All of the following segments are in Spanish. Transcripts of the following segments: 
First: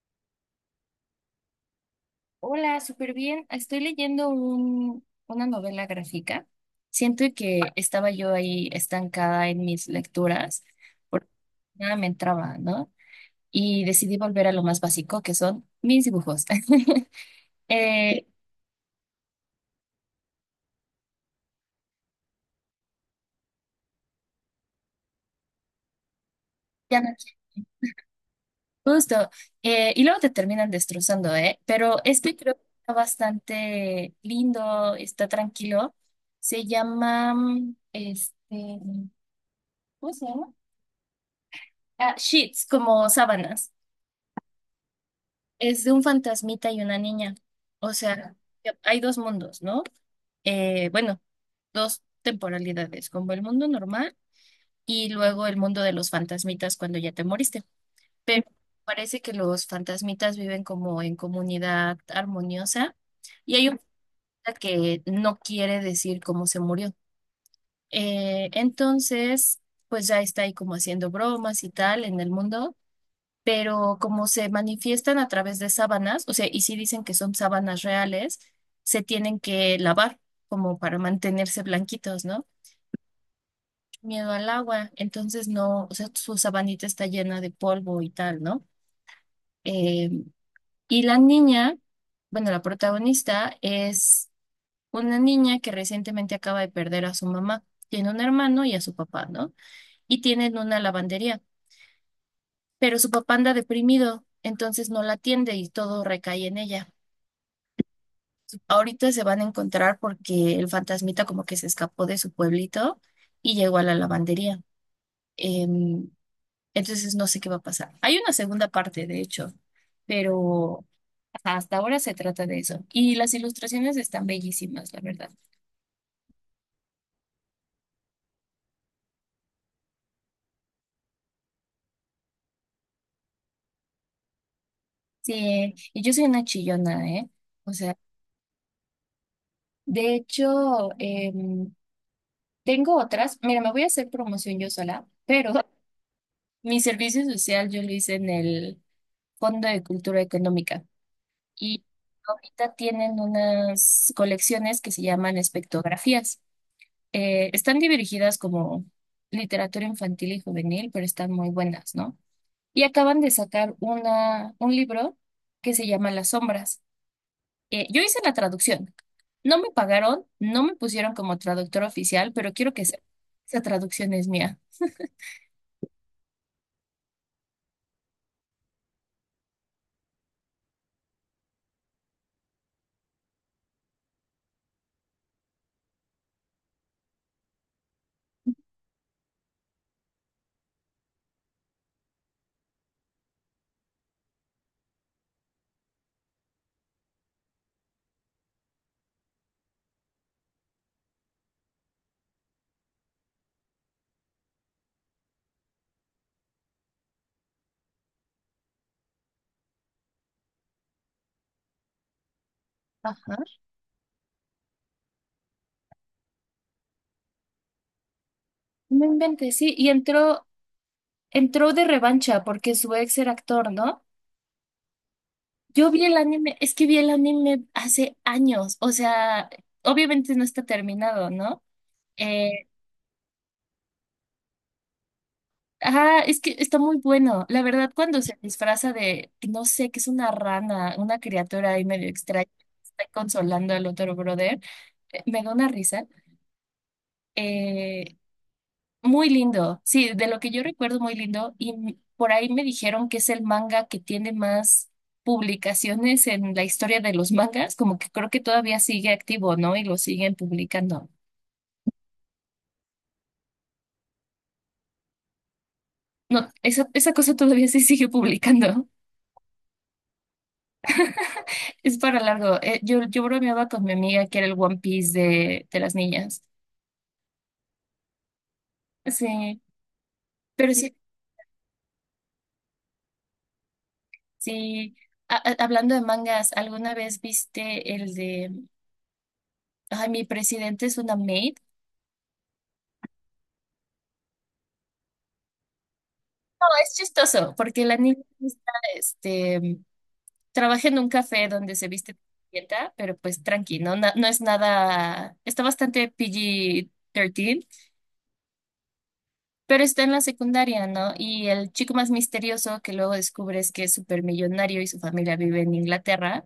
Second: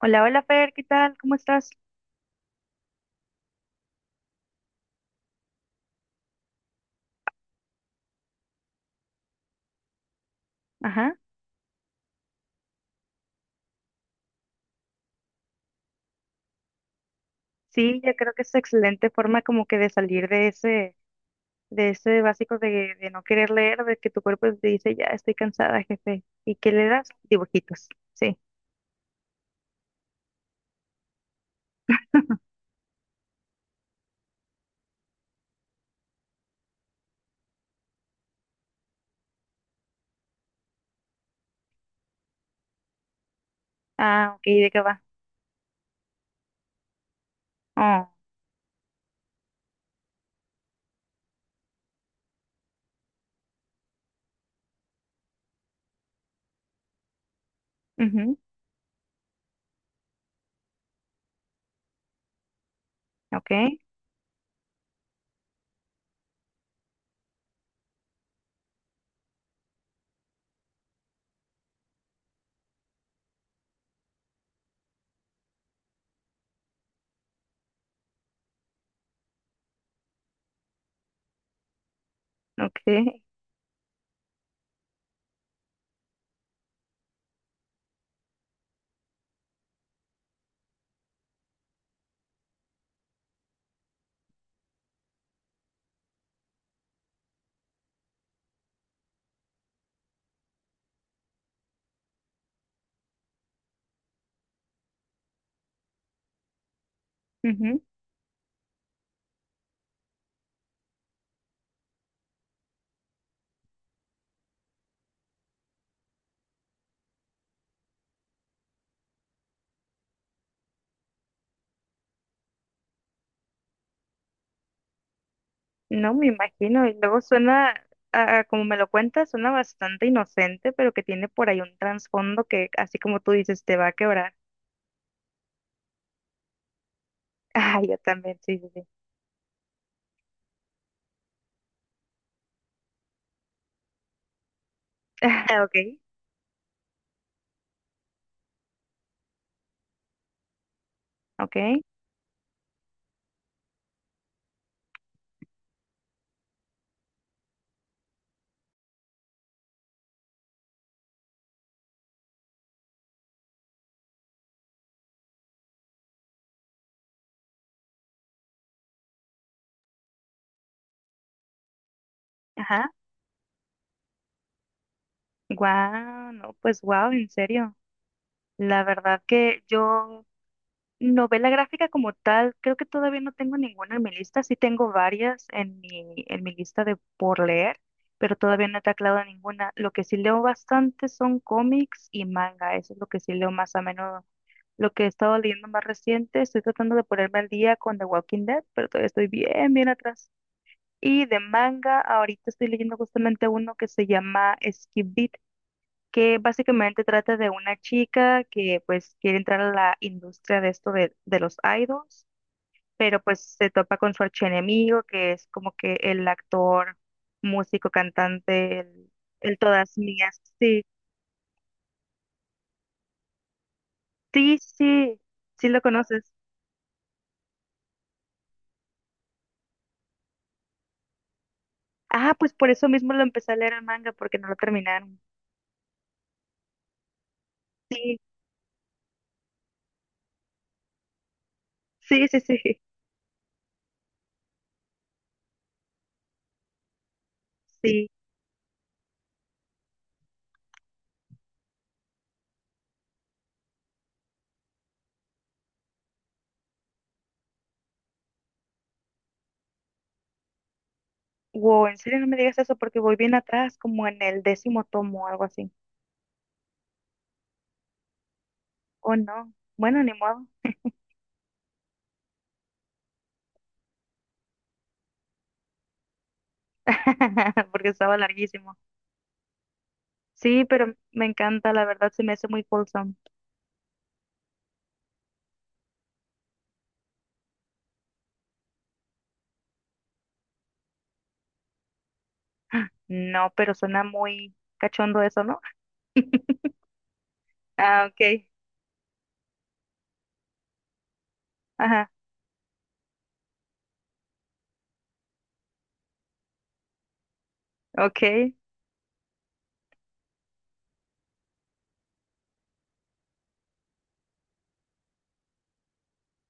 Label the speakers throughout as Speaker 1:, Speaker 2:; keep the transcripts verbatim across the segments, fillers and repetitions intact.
Speaker 1: Hola, hola Fer, ¿qué tal? ¿Cómo estás?
Speaker 2: Hola, súper bien. Estoy leyendo un- una novela gráfica. Siento que estaba yo ahí estancada en mis lecturas
Speaker 1: Ajá.
Speaker 2: porque nada me entraba, ¿no? Y decidí volver a lo más básico, que son mis dibujos.
Speaker 1: Sí, yo
Speaker 2: Eh,
Speaker 1: creo que es excelente forma como que de salir de ese, de ese básico de, de no querer leer, de que tu cuerpo te dice, ya estoy cansada, jefe. ¿Y qué le
Speaker 2: ya
Speaker 1: das?
Speaker 2: no
Speaker 1: Dibujitos. Sí.
Speaker 2: quiero- justo. Eh, y luego te terminan destrozando, ¿eh? Pero este creo que está bastante lindo, está tranquilo. Se llama, mm, este, ¿cómo se llama? Ah, sheets, como sábanas.
Speaker 1: Ah, ok, ¿de qué va?
Speaker 2: Es de un fantasmita y una niña. O
Speaker 1: Oh,
Speaker 2: sea, que hay dos mundos, ¿no? Eh, bueno, dos temporalidades, como el mundo normal y luego el mundo de los fantasmitas cuando ya te moriste.
Speaker 1: ujú,
Speaker 2: Pero parece que los fantasmitas viven como en comunidad armoniosa,
Speaker 1: ok,
Speaker 2: y hay un fantasma que no quiere decir cómo se murió. Eh, entonces, pues ya está ahí como haciendo bromas y tal en el mundo, pero como se manifiestan a través de sábanas, o sea, y sí dicen que son sábanas reales, se tienen que lavar como para mantenerse blanquitos, ¿no?
Speaker 1: ok.
Speaker 2: Miedo al agua, entonces no, o sea, su sabanita está llena de polvo y tal, ¿no? Eh, y la niña, bueno, la protagonista es una niña que recientemente acaba de perder a su mamá. Tiene un hermano y a su papá, ¿no? Y tienen una lavandería, pero su papá anda deprimido, entonces no la atiende y todo recae en ella.
Speaker 1: Ujú.
Speaker 2: Ahorita se van a encontrar porque el fantasmita como que se escapó de su pueblito y llegó a la lavandería. Em, entonces no sé qué va a pasar. Hay una segunda parte, de hecho, pero ajá, hasta ahora se trata de eso. Y las ilustraciones están bellísimas, la verdad.
Speaker 1: No me imagino. Y luego suena, ah, como me lo cuentas, suena bastante inocente, pero que tiene por ahí un trasfondo que, así como tú dices, te va a quebrar.
Speaker 2: Sí, y yo soy una chillona, ¿eh? O
Speaker 1: Ah, yo
Speaker 2: sea,
Speaker 1: también, sí, sí, sí.
Speaker 2: de hecho, em, tengo otras. Mira, me voy a hacer promoción yo sola, pero
Speaker 1: Ok,
Speaker 2: mi servicio social yo lo hice en el Fondo de Cultura Económica.
Speaker 1: ok.
Speaker 2: Y ahorita tienen unas colecciones que se llaman espectografías. Eh, están dirigidas como literatura infantil y juvenil, pero están muy buenas, ¿no? Y acaban de sacar una, un libro que se llama Las Sombras. Eh, yo hice la traducción. No me pagaron, no me pusieron como traductor oficial, pero quiero que
Speaker 1: Ajá,
Speaker 2: sepa, esa traducción es mía.
Speaker 1: wow, no, pues wow, en serio. La verdad que yo novela gráfica como tal, creo que todavía no tengo ninguna en mi lista, sí tengo varias en mi, en mi lista de por leer, pero todavía no he taclado ninguna. Lo que sí leo bastante son cómics y manga, eso es lo que sí leo más a menudo. Lo que he estado leyendo más reciente, estoy tratando de ponerme al día con The Walking Dead, pero todavía estoy bien, bien atrás. Y de manga, ahorita estoy leyendo justamente uno que se llama Skip Beat, que básicamente trata de una chica que pues quiere entrar a la industria de esto de, de los idols, pero pues
Speaker 2: Ajá.
Speaker 1: se topa con su archienemigo, que es como que el actor, músico, cantante,
Speaker 2: No
Speaker 1: el, el
Speaker 2: inventes, sí. Y
Speaker 1: todas mías.
Speaker 2: entró,
Speaker 1: Sí,
Speaker 2: entró de revancha porque su ex era actor, ¿no?
Speaker 1: sí, sí, sí lo
Speaker 2: Yo vi el
Speaker 1: conoces.
Speaker 2: anime, es que vi el anime hace años, o sea, obviamente no está terminado, ¿no?
Speaker 1: Ah, pues por
Speaker 2: Eh,
Speaker 1: eso mismo lo empecé a leer el manga, porque no lo terminaron.
Speaker 2: ah, es que está muy bueno. La verdad,
Speaker 1: Sí,
Speaker 2: cuando se disfraza de, no sé, que es una rana, una criatura ahí medio
Speaker 1: sí, sí,
Speaker 2: extraña,
Speaker 1: sí,
Speaker 2: está consolando al otro brother, eh, me da una risa.
Speaker 1: sí.
Speaker 2: eh, Muy lindo, sí, de lo que yo recuerdo muy lindo y m- por ahí me dijeron que es el manga que tiene más publicaciones en la historia de los mangas, como que creo que todavía sigue activo, ¿no? Y lo siguen publicando.
Speaker 1: Wow, en serio no me digas eso porque voy bien atrás, como en el décimo tomo o algo así.
Speaker 2: No, esa, esa cosa todavía se sigue publicando.
Speaker 1: Oh, no. Bueno, ni modo.
Speaker 2: Es para largo. Eh, yo, yo bromeaba con mi amiga que era el One Piece de, de las niñas.
Speaker 1: Porque estaba larguísimo.
Speaker 2: Sí,
Speaker 1: Sí,
Speaker 2: pero
Speaker 1: pero
Speaker 2: sí,
Speaker 1: me encanta, la verdad se me hace muy wholesome.
Speaker 2: sí. A- a- hablando de mangas, ¿alguna vez viste el de, ay, mi presidente es una maid?
Speaker 1: No, pero suena muy cachondo eso, ¿no?
Speaker 2: Es chistoso, porque la
Speaker 1: Ah,
Speaker 2: niña
Speaker 1: ok.
Speaker 2: está, este, trabaja en un café donde se
Speaker 1: Ajá,
Speaker 2: viste de dieta, pero pues tranqui, ¿no? Na- no es nada, está bastante P G trece,
Speaker 1: ok.
Speaker 2: pero está en la secundaria, ¿no? Y el chico más misterioso que luego descubres que es supermillonario y su familia vive en Inglaterra,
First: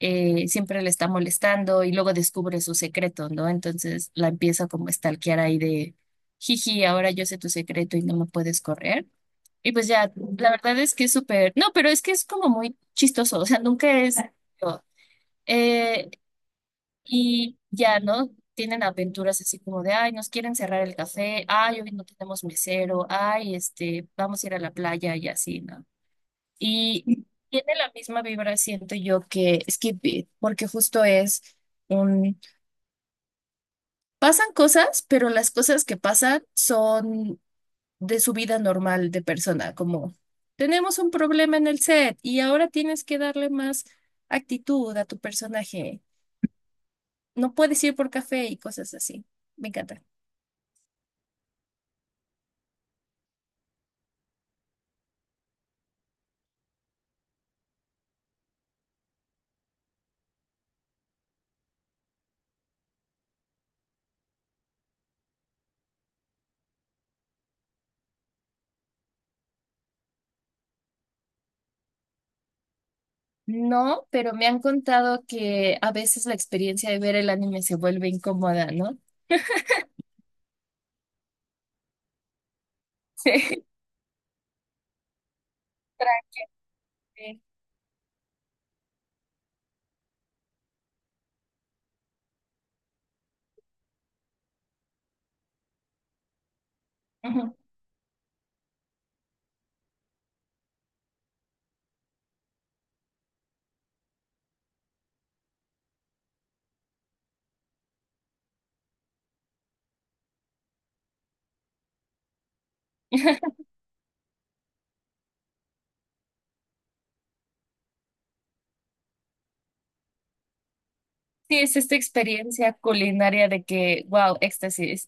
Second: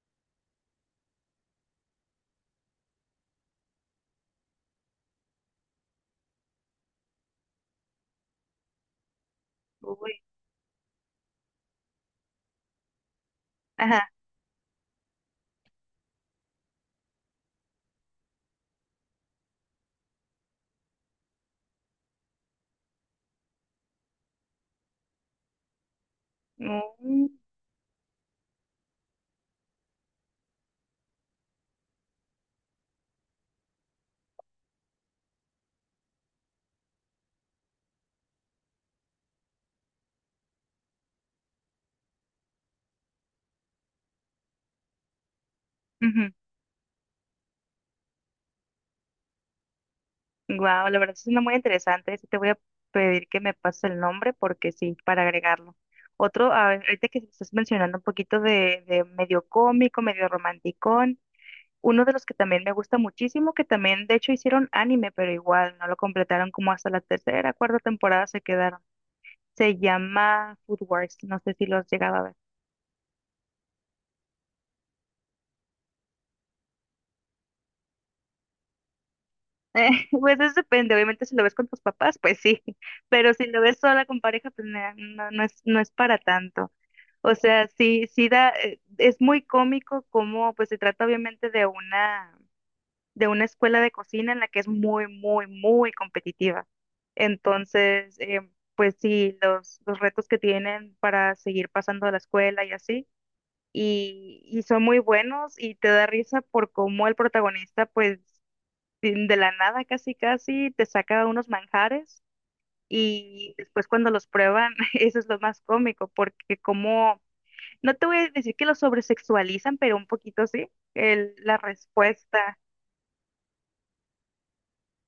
Speaker 2: eh, siempre le está molestando y luego descubre su secreto, ¿no? Entonces la empieza como a stalkear ahí de, jiji, ahora yo sé tu secreto y no me puedes correr. Y pues ya,
Speaker 1: Uy,
Speaker 2: la verdad es que es súper, no, pero es que es como muy chistoso, o sea,
Speaker 1: ajá.
Speaker 2: nunca es... eh, y ya, ¿no? Tienen aventuras así como de, ay, nos quieren cerrar el café, ay, hoy no tenemos mesero, ay, este, vamos a ir a la playa y así, ¿no? Y tiene la misma vibra, siento yo, que Skip Beat, porque justo es un... Pasan cosas, pero las cosas que pasan son de su vida normal de persona, como tenemos un problema en el set y ahora tienes que darle más actitud a tu personaje, no puedes ir por café y cosas así. Me encanta.
Speaker 1: Wow, la verdad sí suena muy interesante. Sí te voy a pedir que me pases el nombre porque sí, para agregarlo. Otro, a ver, ahorita que estás mencionando un poquito de, de medio cómico, medio romántico, uno de los que también me gusta muchísimo, que también de hecho hicieron anime, pero igual no lo completaron, como hasta la tercera, cuarta temporada se quedaron. Se llama Food Wars, no sé si lo has llegado a ver.
Speaker 2: No, pero me han contado que a veces la experiencia de ver el anime se vuelve incómoda, ¿no?
Speaker 1: Eh, pues eso depende, obviamente si lo ves con tus papás, pues sí, pero si lo
Speaker 2: Sí.
Speaker 1: ves sola con pareja, pues na- no, no es, no es para tanto. O
Speaker 2: Tranqui.
Speaker 1: sea, sí, sí da, eh, es muy cómico como, pues se trata obviamente de una de una escuela de cocina en la que es muy, muy, muy competitiva.
Speaker 2: Ujú.
Speaker 1: Entonces, eh, pues sí, los, los retos que tienen para seguir pasando a la escuela y así, y, y son muy buenos y te da risa por cómo el protagonista, pues de de la nada casi, casi, te saca unos manjares y después cuando los prueban, eso es lo más cómico, porque como, no te voy a decir que lo sobresexualizan, pero un poquito sí, el, la
Speaker 2: Sí, es esta
Speaker 1: respuesta.
Speaker 2: experiencia culinaria de que, wow, éxtasis.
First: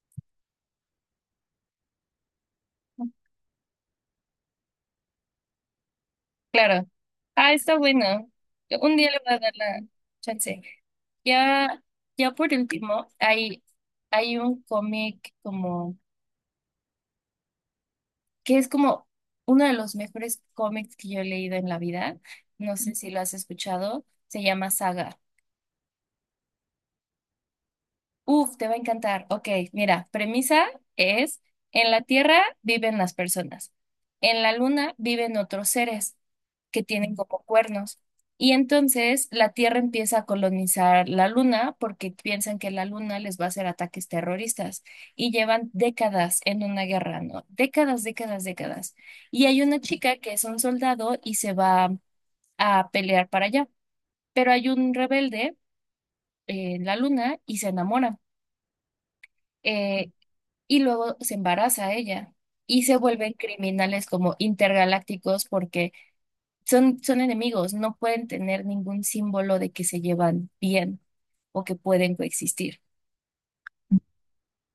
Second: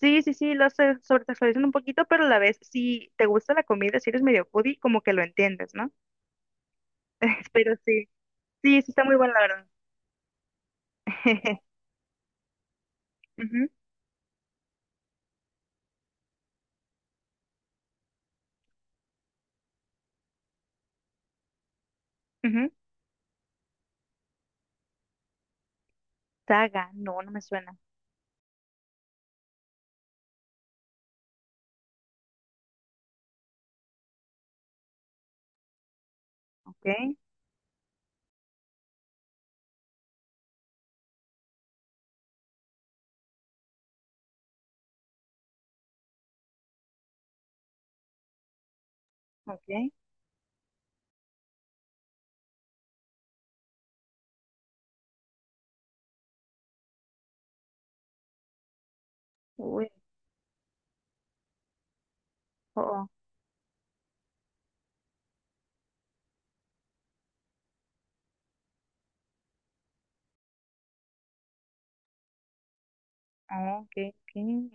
Speaker 1: Sí, sí, sí, lo se sobresexualizan un poquito, pero a la vez, si te gusta la comida, si eres medio foodie, como que lo entiendes, ¿no?
Speaker 2: Claro. Ah,
Speaker 1: Pero
Speaker 2: está
Speaker 1: sí,
Speaker 2: bueno.
Speaker 1: sí, sí
Speaker 2: Un
Speaker 1: está
Speaker 2: día
Speaker 1: muy
Speaker 2: le
Speaker 1: bueno,
Speaker 2: voy a
Speaker 1: la
Speaker 2: dar
Speaker 1: verdad.
Speaker 2: la chance. Ya, ya por último, hay,
Speaker 1: Ujú,
Speaker 2: hay un cómic como, que es como uno de los mejores cómics que yo he leído en la vida.
Speaker 1: ujú.
Speaker 2: No sé si lo has escuchado. Se llama Saga.
Speaker 1: Saga, no, no me suena.
Speaker 2: Uf, te va a encantar. Ok, mira, premisa es, en la Tierra viven las personas, en la Luna viven otros seres que
Speaker 1: Ok,
Speaker 2: tienen como cuernos. Y entonces la Tierra empieza a colonizar la Luna porque piensan que la Luna les va a hacer ataques terroristas y llevan décadas en una guerra, ¿no? Décadas, décadas, décadas. Y hay una
Speaker 1: ok.
Speaker 2: chica que es un soldado y se va a pelear para allá, pero hay un rebelde en la Luna y se enamora.
Speaker 1: Uy,
Speaker 2: Eh, y luego se embaraza ella y se
Speaker 1: oh,
Speaker 2: vuelven criminales como intergalácticos porque son, son enemigos, no pueden tener ningún símbolo de que se llevan bien o que pueden coexistir.
Speaker 1: oh, ok, ok.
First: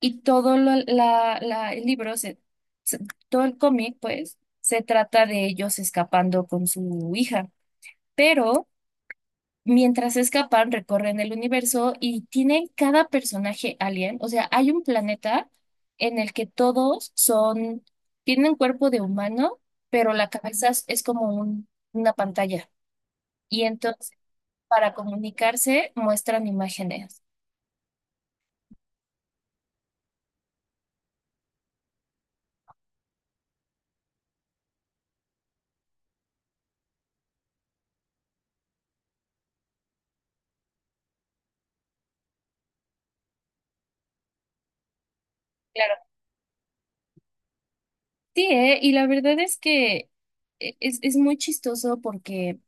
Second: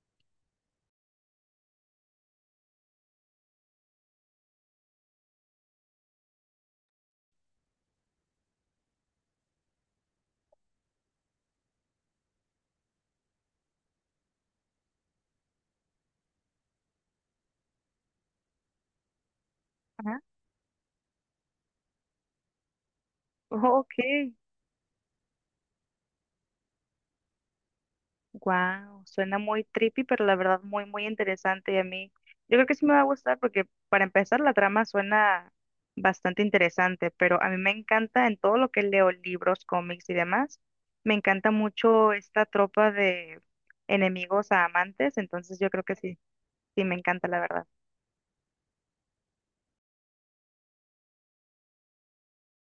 Speaker 2: Y todo lo- la, la- el libro, se, se- todo el cómic, pues, se trata de ellos escapando con su hija, pero... Mientras escapan, recorren el universo y tienen cada personaje alien. O sea, hay un planeta en el que todos son, tienen cuerpo de humano, pero
Speaker 1: Ajá,
Speaker 2: la cabeza es es como un- una pantalla. Y
Speaker 1: ok.
Speaker 2: entonces, para comunicarse, muestran imágenes.
Speaker 1: Wow, suena muy trippy, pero la verdad muy, muy interesante y a mí. Yo creo que sí me va a gustar porque para empezar la trama suena bastante interesante, pero a mí me encanta en todo lo que leo, libros, cómics y demás, me encanta mucho esta tropa de enemigos a amantes, entonces yo creo que
Speaker 2: Claro,
Speaker 1: sí, sí me encanta la verdad.
Speaker 2: sí, ¿eh? Y la verdad es que e- es, es muy chistoso porque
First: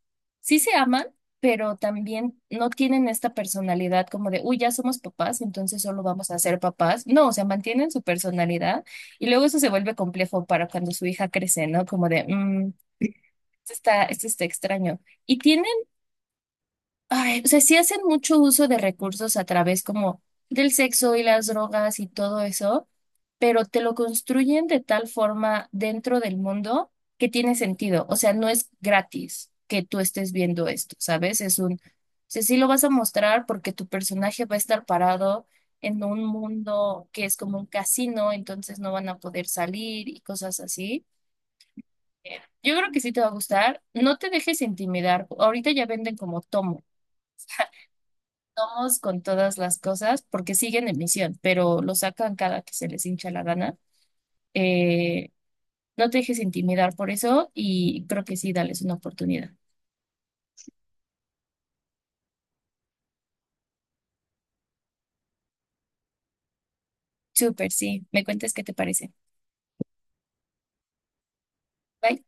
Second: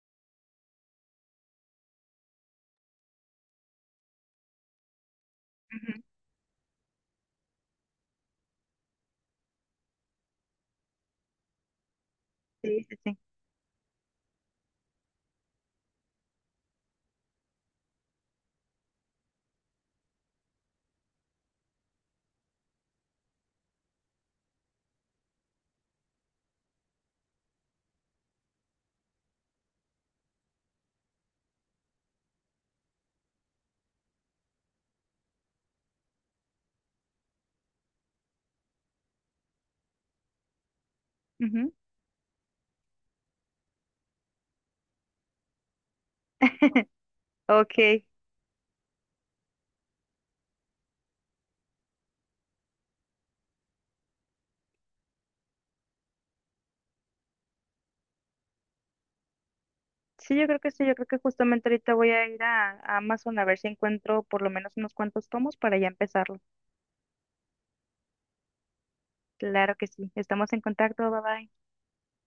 Speaker 2: sí se aman, pero también no tienen esta personalidad como de, uy, ya somos papás, entonces
Speaker 1: Ujú,
Speaker 2: solo vamos a ser papás. No, o sea, mantienen su personalidad y luego eso se vuelve complejo para cuando su hija crece, ¿no? Como de, mmm,
Speaker 1: sí, sí, sí.
Speaker 2: esto está, esto está extraño. Y tiene ay, o sea, sí hacen mucho uso de recursos a través como del sexo y las drogas y todo eso, pero te lo construyen de tal forma dentro del mundo que tiene sentido. O sea, no es gratis que tú estés viendo esto, ¿sabes? Es un, o sea, sí lo vas a mostrar porque tu personaje va a estar parado en un mundo que es como un casino, entonces no van a poder salir y cosas así.
Speaker 1: Ujú.
Speaker 2: Eh, Yo creo que sí te va a gustar. No te dejes intimidar. Ahorita ya venden como tomos
Speaker 1: Ok,
Speaker 2: vamos con todas las cosas porque siguen en misión, pero lo sacan cada que se les hincha la gana. Eh, no te dejes intimidar por eso y creo que sí, dales una oportunidad.
Speaker 1: sí, yo creo que sí, yo creo que justamente ahorita voy a ir a, a Amazon a ver si encuentro por lo menos unos cuantos tomos para ya empezar.
Speaker 2: Súper, sí. Me cuentes qué te parece.
Speaker 1: Claro que sí. Estamos en contacto. Bye bye.
Speaker 2: Bye.